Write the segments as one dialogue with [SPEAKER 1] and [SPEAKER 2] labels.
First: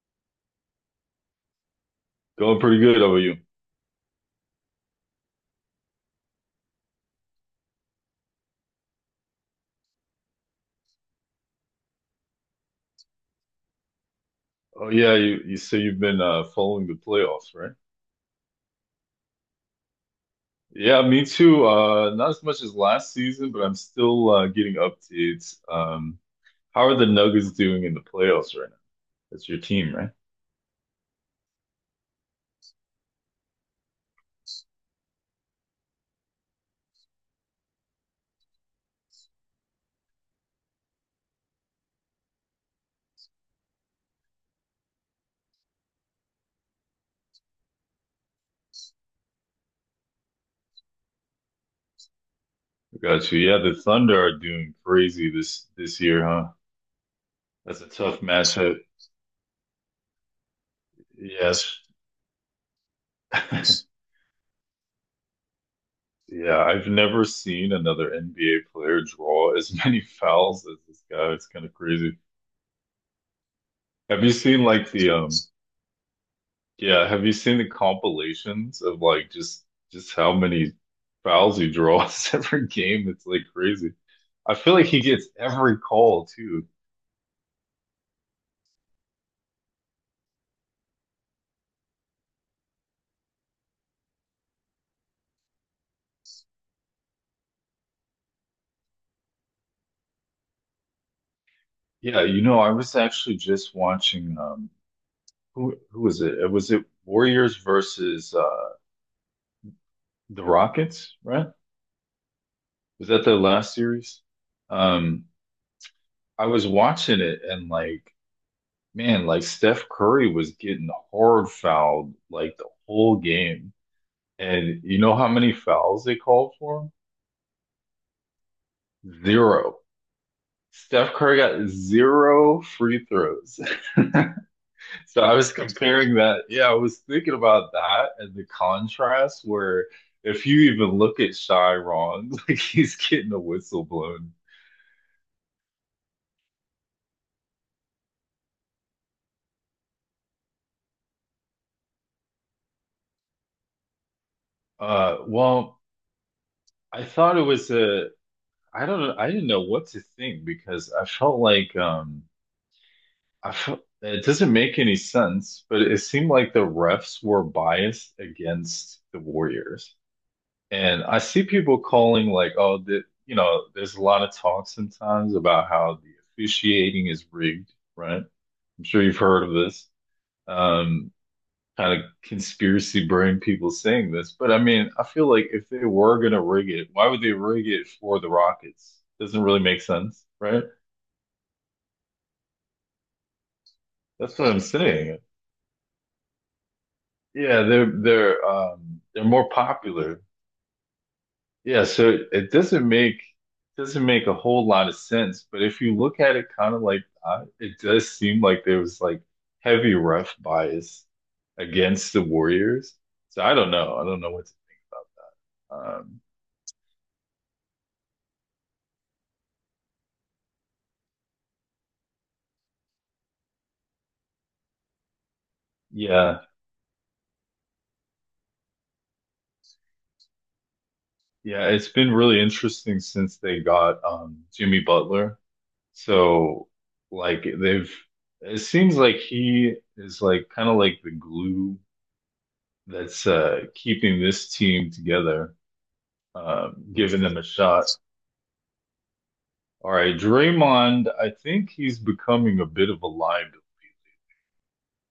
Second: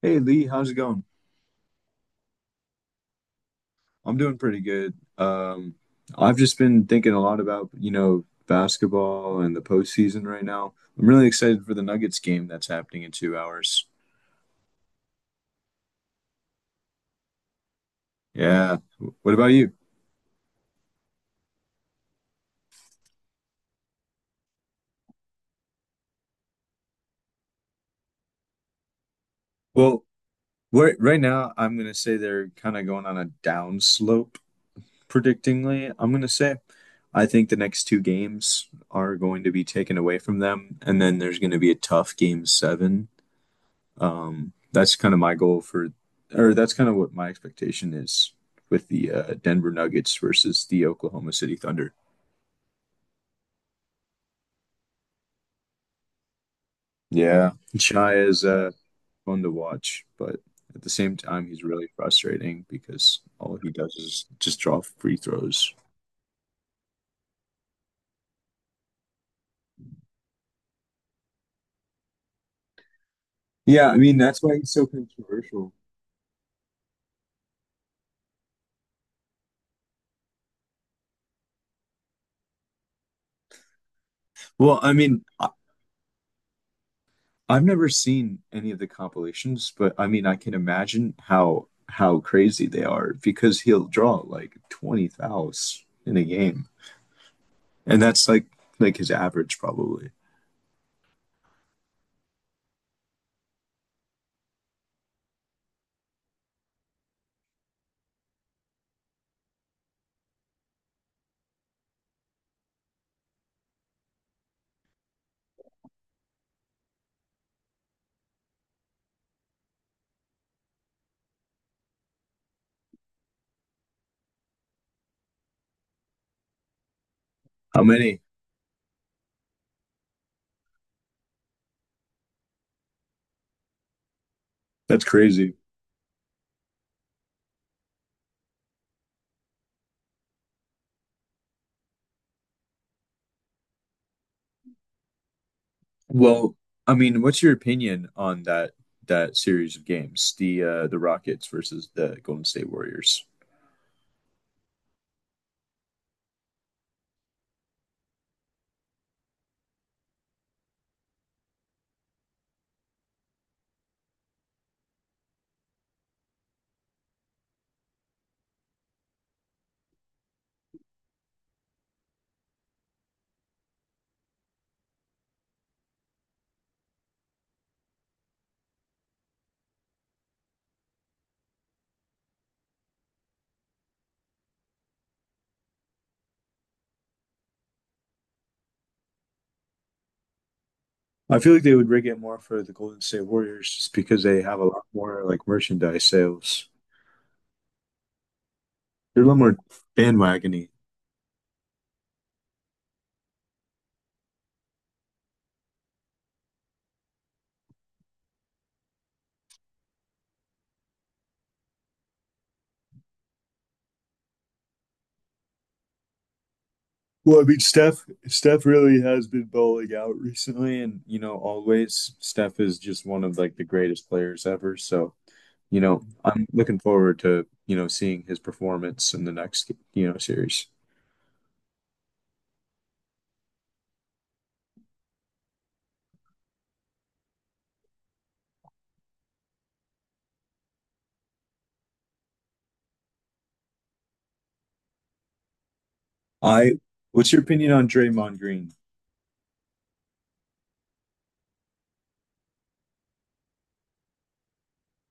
[SPEAKER 1] Hey Lee, how's it going?
[SPEAKER 2] Going pretty good. How about you?
[SPEAKER 1] I'm doing pretty good. I've just been thinking a lot about, basketball and the postseason right now. I'm really excited for the Nuggets game that's happening in 2 hours.
[SPEAKER 2] Oh yeah, you say you've been following the playoffs, right?
[SPEAKER 1] Yeah. What about you?
[SPEAKER 2] Yeah, me too. Not as much as last season, but I'm still getting updates. How are the Nuggets doing in the playoffs right now? That's your team,
[SPEAKER 1] Well,
[SPEAKER 2] right?
[SPEAKER 1] right, right now, I'm gonna say they're kind of going on a down slope, predictingly. I'm gonna say I think the next two games are going to be taken away from them, and then there's going to be a tough game seven. That's kind of my goal for, or that's kind of what my expectation is with the Denver Nuggets versus the Oklahoma City Thunder.
[SPEAKER 2] I got you. Yeah, the Thunder are doing crazy this year, huh?
[SPEAKER 1] Yeah,
[SPEAKER 2] That's a
[SPEAKER 1] Shai
[SPEAKER 2] tough
[SPEAKER 1] is
[SPEAKER 2] matchup.
[SPEAKER 1] fun to watch, but at the same time, he's
[SPEAKER 2] Yes.
[SPEAKER 1] really frustrating because all he does is just draw free throws.
[SPEAKER 2] Yeah, I've never seen another NBA player draw as many fouls as this guy. It's kind of crazy.
[SPEAKER 1] Yeah, I mean
[SPEAKER 2] Have you
[SPEAKER 1] that's why
[SPEAKER 2] seen
[SPEAKER 1] he's so
[SPEAKER 2] like the
[SPEAKER 1] controversial.
[SPEAKER 2] Yeah, have you seen the compilations of like just how many fouls he draws every game? It's like crazy. I feel
[SPEAKER 1] Well,
[SPEAKER 2] like
[SPEAKER 1] I
[SPEAKER 2] he
[SPEAKER 1] mean,
[SPEAKER 2] gets every call too.
[SPEAKER 1] I've never seen any of the compilations, but I mean, I can imagine how crazy they are because he'll draw like 20 fouls in a game. And that's like his average probably.
[SPEAKER 2] Yeah, I was actually just watching who was it? Was it Warriors versus the Rockets, right? Was that their last series? Um I was watching it and like man, like Steph Curry was getting hard fouled like the whole game. And you know how many fouls they called for him?
[SPEAKER 1] How many?
[SPEAKER 2] Zero. Steph Curry got zero free throws.
[SPEAKER 1] That's
[SPEAKER 2] So I was
[SPEAKER 1] crazy.
[SPEAKER 2] comparing that. Yeah, I was thinking about that and the contrast where if you even look at Chiron, like he's getting a whistle blown.
[SPEAKER 1] Well, I mean, what's your opinion on that series of games, the Rockets versus the Golden State Warriors?
[SPEAKER 2] Uh, well, I thought I don't know, I didn't know what to think because I felt like I felt it doesn't make any sense, but it seemed like the refs were biased against the Warriors. And I see people calling like, oh, you know, there's a lot of talk sometimes about how the officiating is rigged, right? I'm sure you've heard of this. Um, kind of conspiracy brain people saying this, but I mean, I feel like if they were gonna rig it, why would they rig it for the Rockets? Doesn't really make sense, right?
[SPEAKER 1] I feel like they would rig it more for the Golden State Warriors just because
[SPEAKER 2] That's
[SPEAKER 1] they
[SPEAKER 2] what
[SPEAKER 1] have
[SPEAKER 2] I'm
[SPEAKER 1] a lot
[SPEAKER 2] saying.
[SPEAKER 1] more like merchandise sales.
[SPEAKER 2] Yeah, they're
[SPEAKER 1] They're
[SPEAKER 2] they're
[SPEAKER 1] a lot
[SPEAKER 2] more
[SPEAKER 1] more
[SPEAKER 2] popular.
[SPEAKER 1] bandwagony.
[SPEAKER 2] Yeah, so it doesn't make a whole lot of sense, but if you look at it kind of like it does seem like there was like heavy ref bias against the Warriors. So I don't know. I don't know what's um
[SPEAKER 1] Well, I mean, Steph really has been bowling out recently, and always Steph is just one of like the greatest players ever. So
[SPEAKER 2] yeah.
[SPEAKER 1] I'm looking forward to, seeing his performance in the next, series.
[SPEAKER 2] Yeah, it's been really interesting since they got Jimmy Butler. So like they've it seems like he is like kind of like the glue that's keeping this team together,
[SPEAKER 1] I,
[SPEAKER 2] giving
[SPEAKER 1] what's
[SPEAKER 2] them
[SPEAKER 1] your
[SPEAKER 2] a
[SPEAKER 1] opinion
[SPEAKER 2] shot.
[SPEAKER 1] on Draymond Green?
[SPEAKER 2] All right, Draymond, I think he's becoming a bit of a liability.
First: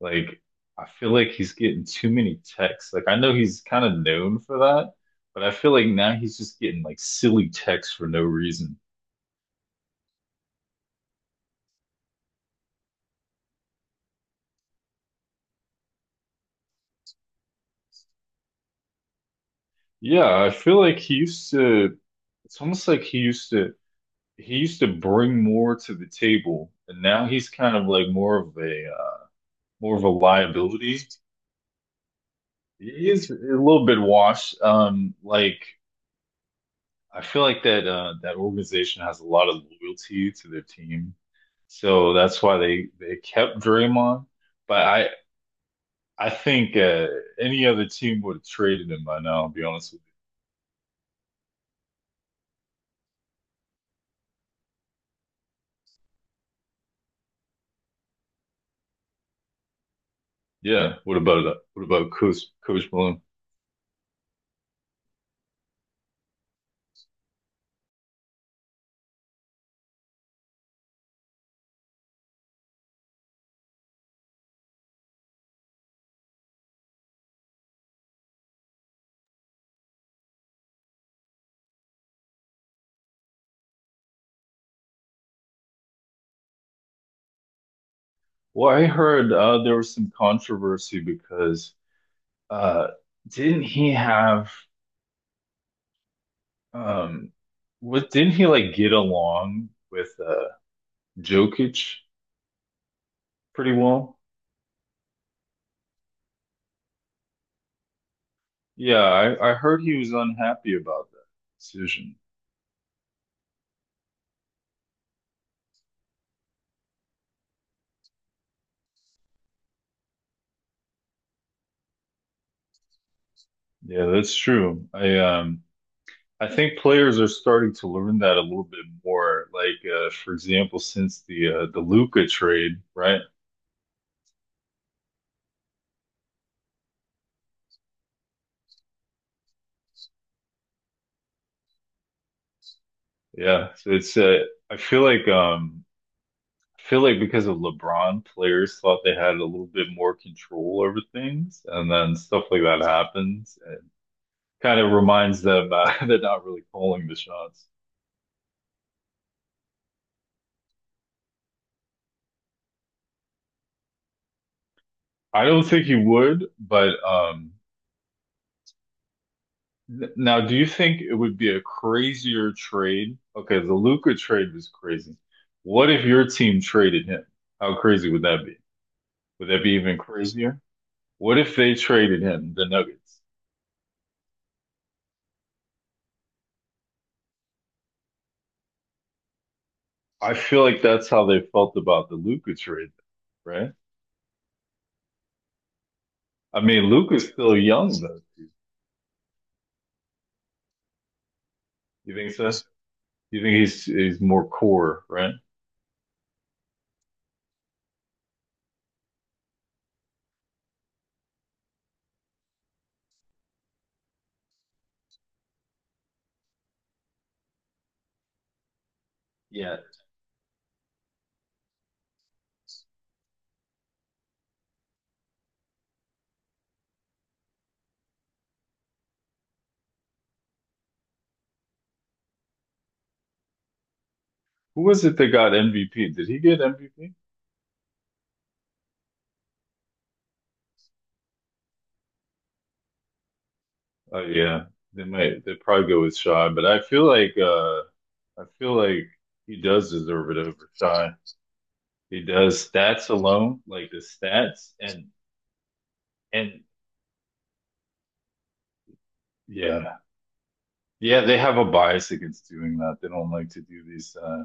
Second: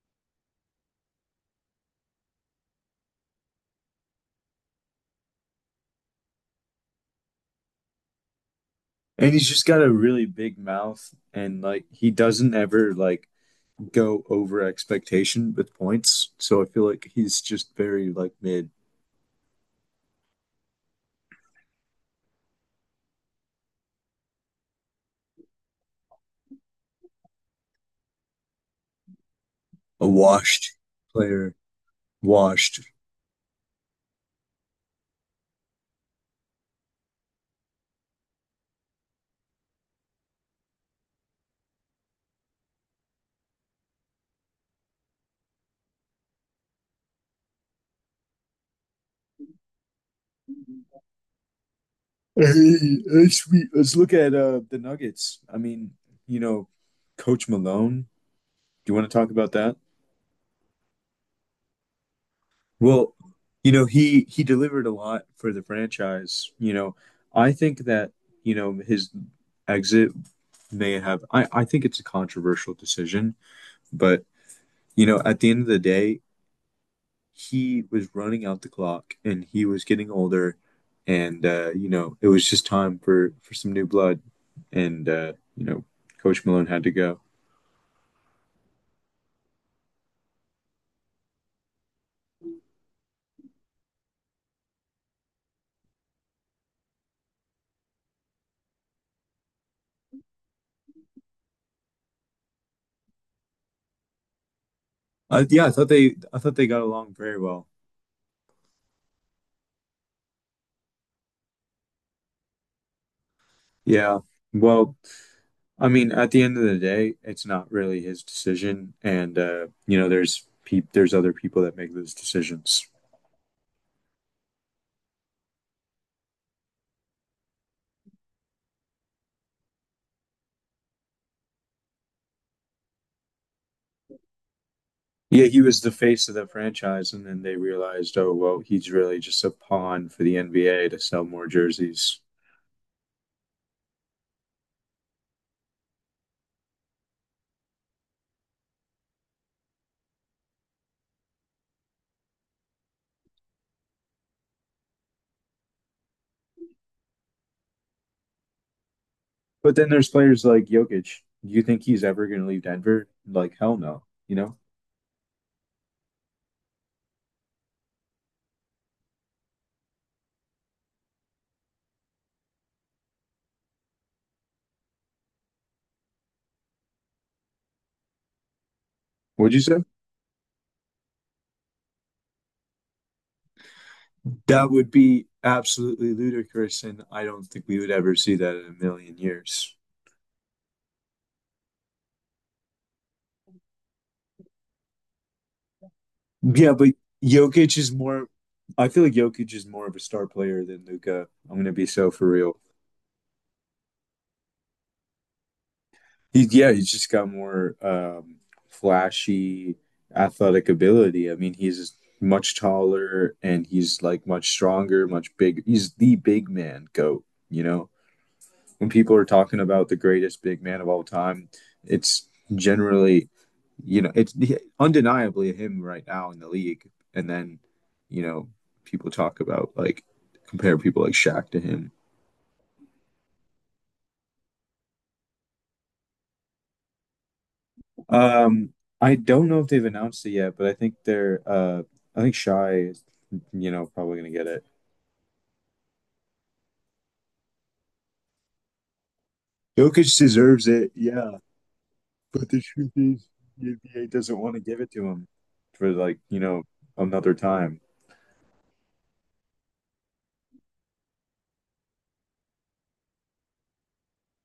[SPEAKER 2] Like, I feel like he's getting too many texts. Like, I know he's kind of known for that, but I feel like now he's just getting like silly texts for no reason.
[SPEAKER 1] And he's just got a really big mouth and like he doesn't ever like go over expectation with points. So I feel like he's just very like mid,
[SPEAKER 2] Yeah, I feel like he used to, it's almost like he used to bring more to the table, and now he's kind of like more of more of
[SPEAKER 1] a
[SPEAKER 2] a
[SPEAKER 1] washed
[SPEAKER 2] liability.
[SPEAKER 1] player, washed.
[SPEAKER 2] He is a little bit washed. Like, I feel like that that organization has a lot of loyalty to their team, so that's why they kept Draymond. But I think any other team would have traded him by now. I'll be honest with
[SPEAKER 1] Hey, hey, sweet. Let's look at the Nuggets. I mean, you know, Coach Malone. Do you want to talk about that?
[SPEAKER 2] you. Yeah. What about Coach
[SPEAKER 1] Well,
[SPEAKER 2] Malone?
[SPEAKER 1] he delivered a lot for the franchise. You know, I think that, his exit may have I think it's a controversial decision, but at the end of the day, he was running out the clock and he was getting older and you know it was just time for some new blood and you know coach malone had to go.
[SPEAKER 2] Well, I heard there was some controversy because uh, didn't he have um what didn't he like get along with Jokic pretty well?
[SPEAKER 1] Yeah I thought they got along very well.
[SPEAKER 2] Yeah, I heard he was unhappy about that decision.
[SPEAKER 1] Yeah, well, I mean, at the end of the day, it's not really his decision, and you know, there's other people that make those decisions.
[SPEAKER 2] Yeah, that's true. I think players are starting to learn that a little bit more. Like for example, since the Luka trade, right?
[SPEAKER 1] Yeah, he was the face of the franchise, and then they realized, oh, well, he's really just a pawn for the NBA to sell more jerseys.
[SPEAKER 2] Yeah, so it's I feel like I feel like because of LeBron, players thought they had a little bit more control over things, and then stuff like that happens, and kind of reminds them they're not really calling the shots.
[SPEAKER 1] But then there's players like Jokic. Do you think he's ever going to leave Denver? Like, hell no. You know?
[SPEAKER 2] I don't think he would, but. N- Now, do you think it would be a crazier trade? Okay, the Luca trade was crazy. What if your team traded him? How crazy would that be? Would
[SPEAKER 1] What'd you
[SPEAKER 2] that be
[SPEAKER 1] say?
[SPEAKER 2] even crazier? What if they traded him, the Nuggets?
[SPEAKER 1] That would be absolutely ludicrous, and I don't think we would ever see that in a million years.
[SPEAKER 2] I feel like that's how they felt about the Luca trade, right? I
[SPEAKER 1] Yeah,
[SPEAKER 2] mean,
[SPEAKER 1] but
[SPEAKER 2] Luca's still
[SPEAKER 1] Jokic
[SPEAKER 2] young
[SPEAKER 1] is more.
[SPEAKER 2] though.
[SPEAKER 1] I feel like Jokic is more of a star player than Luca. I'm gonna be so
[SPEAKER 2] You
[SPEAKER 1] for
[SPEAKER 2] think so?
[SPEAKER 1] real.
[SPEAKER 2] You think he's more core, right?
[SPEAKER 1] He's he's just got more flashy athletic ability. I mean, he's much taller and he's like much stronger, much bigger. He's the big man goat, you know. When people are talking
[SPEAKER 2] Yeah.
[SPEAKER 1] about the greatest big man of all time, it's generally, you know, it's undeniably him right now in the league. And then, you know, people talk about like compare people like Shaq to him.
[SPEAKER 2] Who was it that got MVP? Did he get MVP?
[SPEAKER 1] Um, I don't know if they've announced it yet, but I think I think Shy is, you know, probably
[SPEAKER 2] Oh
[SPEAKER 1] going to get it.
[SPEAKER 2] yeah, they probably go with Shy, but I feel like I feel like he does
[SPEAKER 1] Jokic
[SPEAKER 2] deserve it
[SPEAKER 1] deserves
[SPEAKER 2] over
[SPEAKER 1] it.
[SPEAKER 2] Shy.
[SPEAKER 1] Yeah.
[SPEAKER 2] He
[SPEAKER 1] But the
[SPEAKER 2] does
[SPEAKER 1] truth
[SPEAKER 2] stats
[SPEAKER 1] is,
[SPEAKER 2] alone,
[SPEAKER 1] the
[SPEAKER 2] like the
[SPEAKER 1] NBA doesn't want to
[SPEAKER 2] stats
[SPEAKER 1] give it to him for like, you
[SPEAKER 2] and
[SPEAKER 1] know, another time.
[SPEAKER 2] yeah. Yeah, they have a bias against doing that. They don't like to do these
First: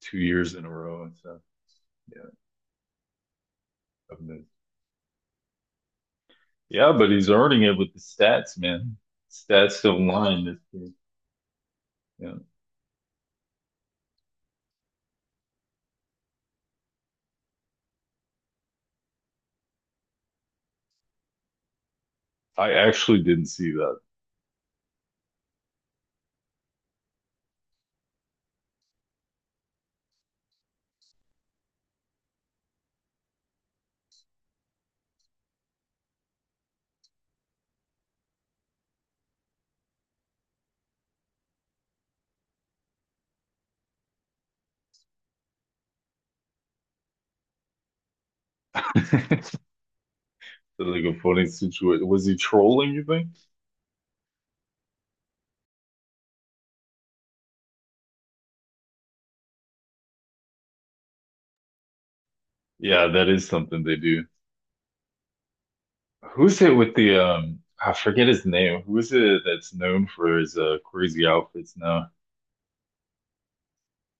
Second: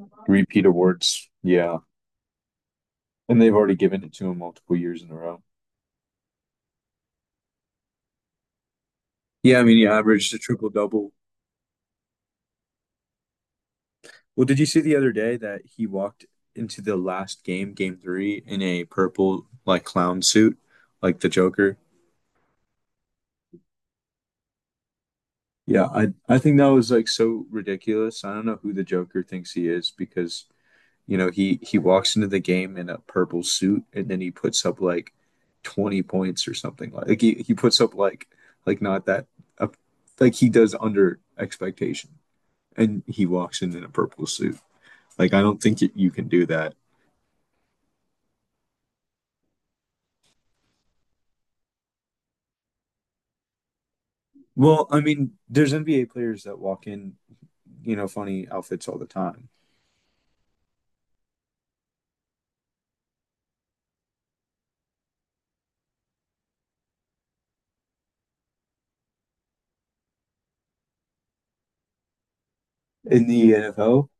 [SPEAKER 2] 2 years in
[SPEAKER 1] Repeat
[SPEAKER 2] a row and
[SPEAKER 1] awards.
[SPEAKER 2] stuff.
[SPEAKER 1] Yeah.
[SPEAKER 2] Yeah.
[SPEAKER 1] And they've already given it
[SPEAKER 2] of
[SPEAKER 1] to him
[SPEAKER 2] the-
[SPEAKER 1] multiple years in a row.
[SPEAKER 2] Yeah, but he's earning it with the stats, man.
[SPEAKER 1] Yeah, I mean,
[SPEAKER 2] Stats
[SPEAKER 1] he
[SPEAKER 2] don't lie
[SPEAKER 1] averaged a
[SPEAKER 2] in this
[SPEAKER 1] triple
[SPEAKER 2] game.
[SPEAKER 1] double.
[SPEAKER 2] Yeah.
[SPEAKER 1] Well, did you see the other day that he walked into the last game, game three, in a purple like clown suit, like the Joker?
[SPEAKER 2] I actually didn't see
[SPEAKER 1] Yeah, I think that was like so ridiculous. I don't know who the Joker thinks he is because, you know, he walks into the game in a purple suit and then he puts up like 20 points or something like, like he puts up like not that up like he does under expectation. And he walks in a purple suit. Like I don't think it, you can do that.
[SPEAKER 2] that. Like a funny situation. Was he trolling, you think?
[SPEAKER 1] Well, I mean, there's NBA players that walk in, you know, funny outfits all the time.
[SPEAKER 2] Yeah, that is something they do. Who's it with the I forget his name. Who is it that's known for his crazy outfits now?
[SPEAKER 1] In the NFL,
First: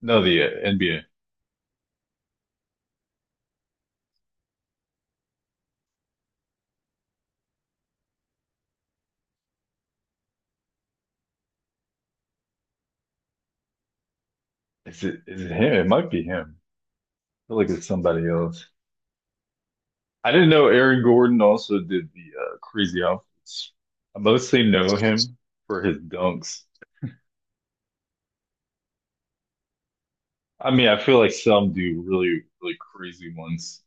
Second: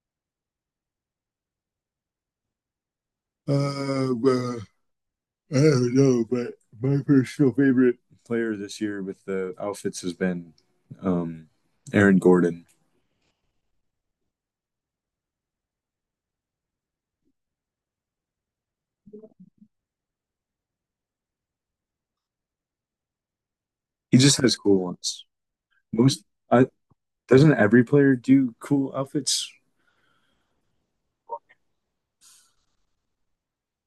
[SPEAKER 2] No, the NBA.
[SPEAKER 1] Well, I don't know, but my personal favorite player this year with the outfits has been um, Aaron Gordon.
[SPEAKER 2] Is it him? It might be him. I feel like it's somebody else. I didn't know Aaron Gordon also did the crazy outfits.
[SPEAKER 1] He
[SPEAKER 2] I
[SPEAKER 1] just has
[SPEAKER 2] mostly
[SPEAKER 1] cool
[SPEAKER 2] know him
[SPEAKER 1] ones.
[SPEAKER 2] for his
[SPEAKER 1] Most
[SPEAKER 2] dunks.
[SPEAKER 1] I, doesn't every player do cool outfits?
[SPEAKER 2] I mean, I feel like some do really, really crazy ones.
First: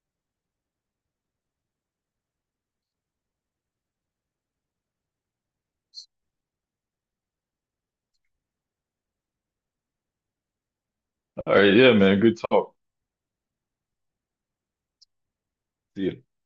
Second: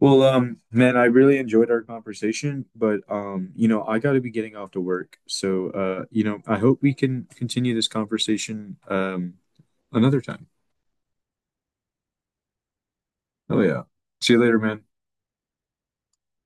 [SPEAKER 1] Well, man, I really enjoyed our conversation, but you know, I got to be getting off to work. So, you know, I hope we can continue this conversation another time.
[SPEAKER 2] All right, yeah, man. Good talk.
[SPEAKER 1] Oh yeah. See you later, man.
[SPEAKER 2] See you.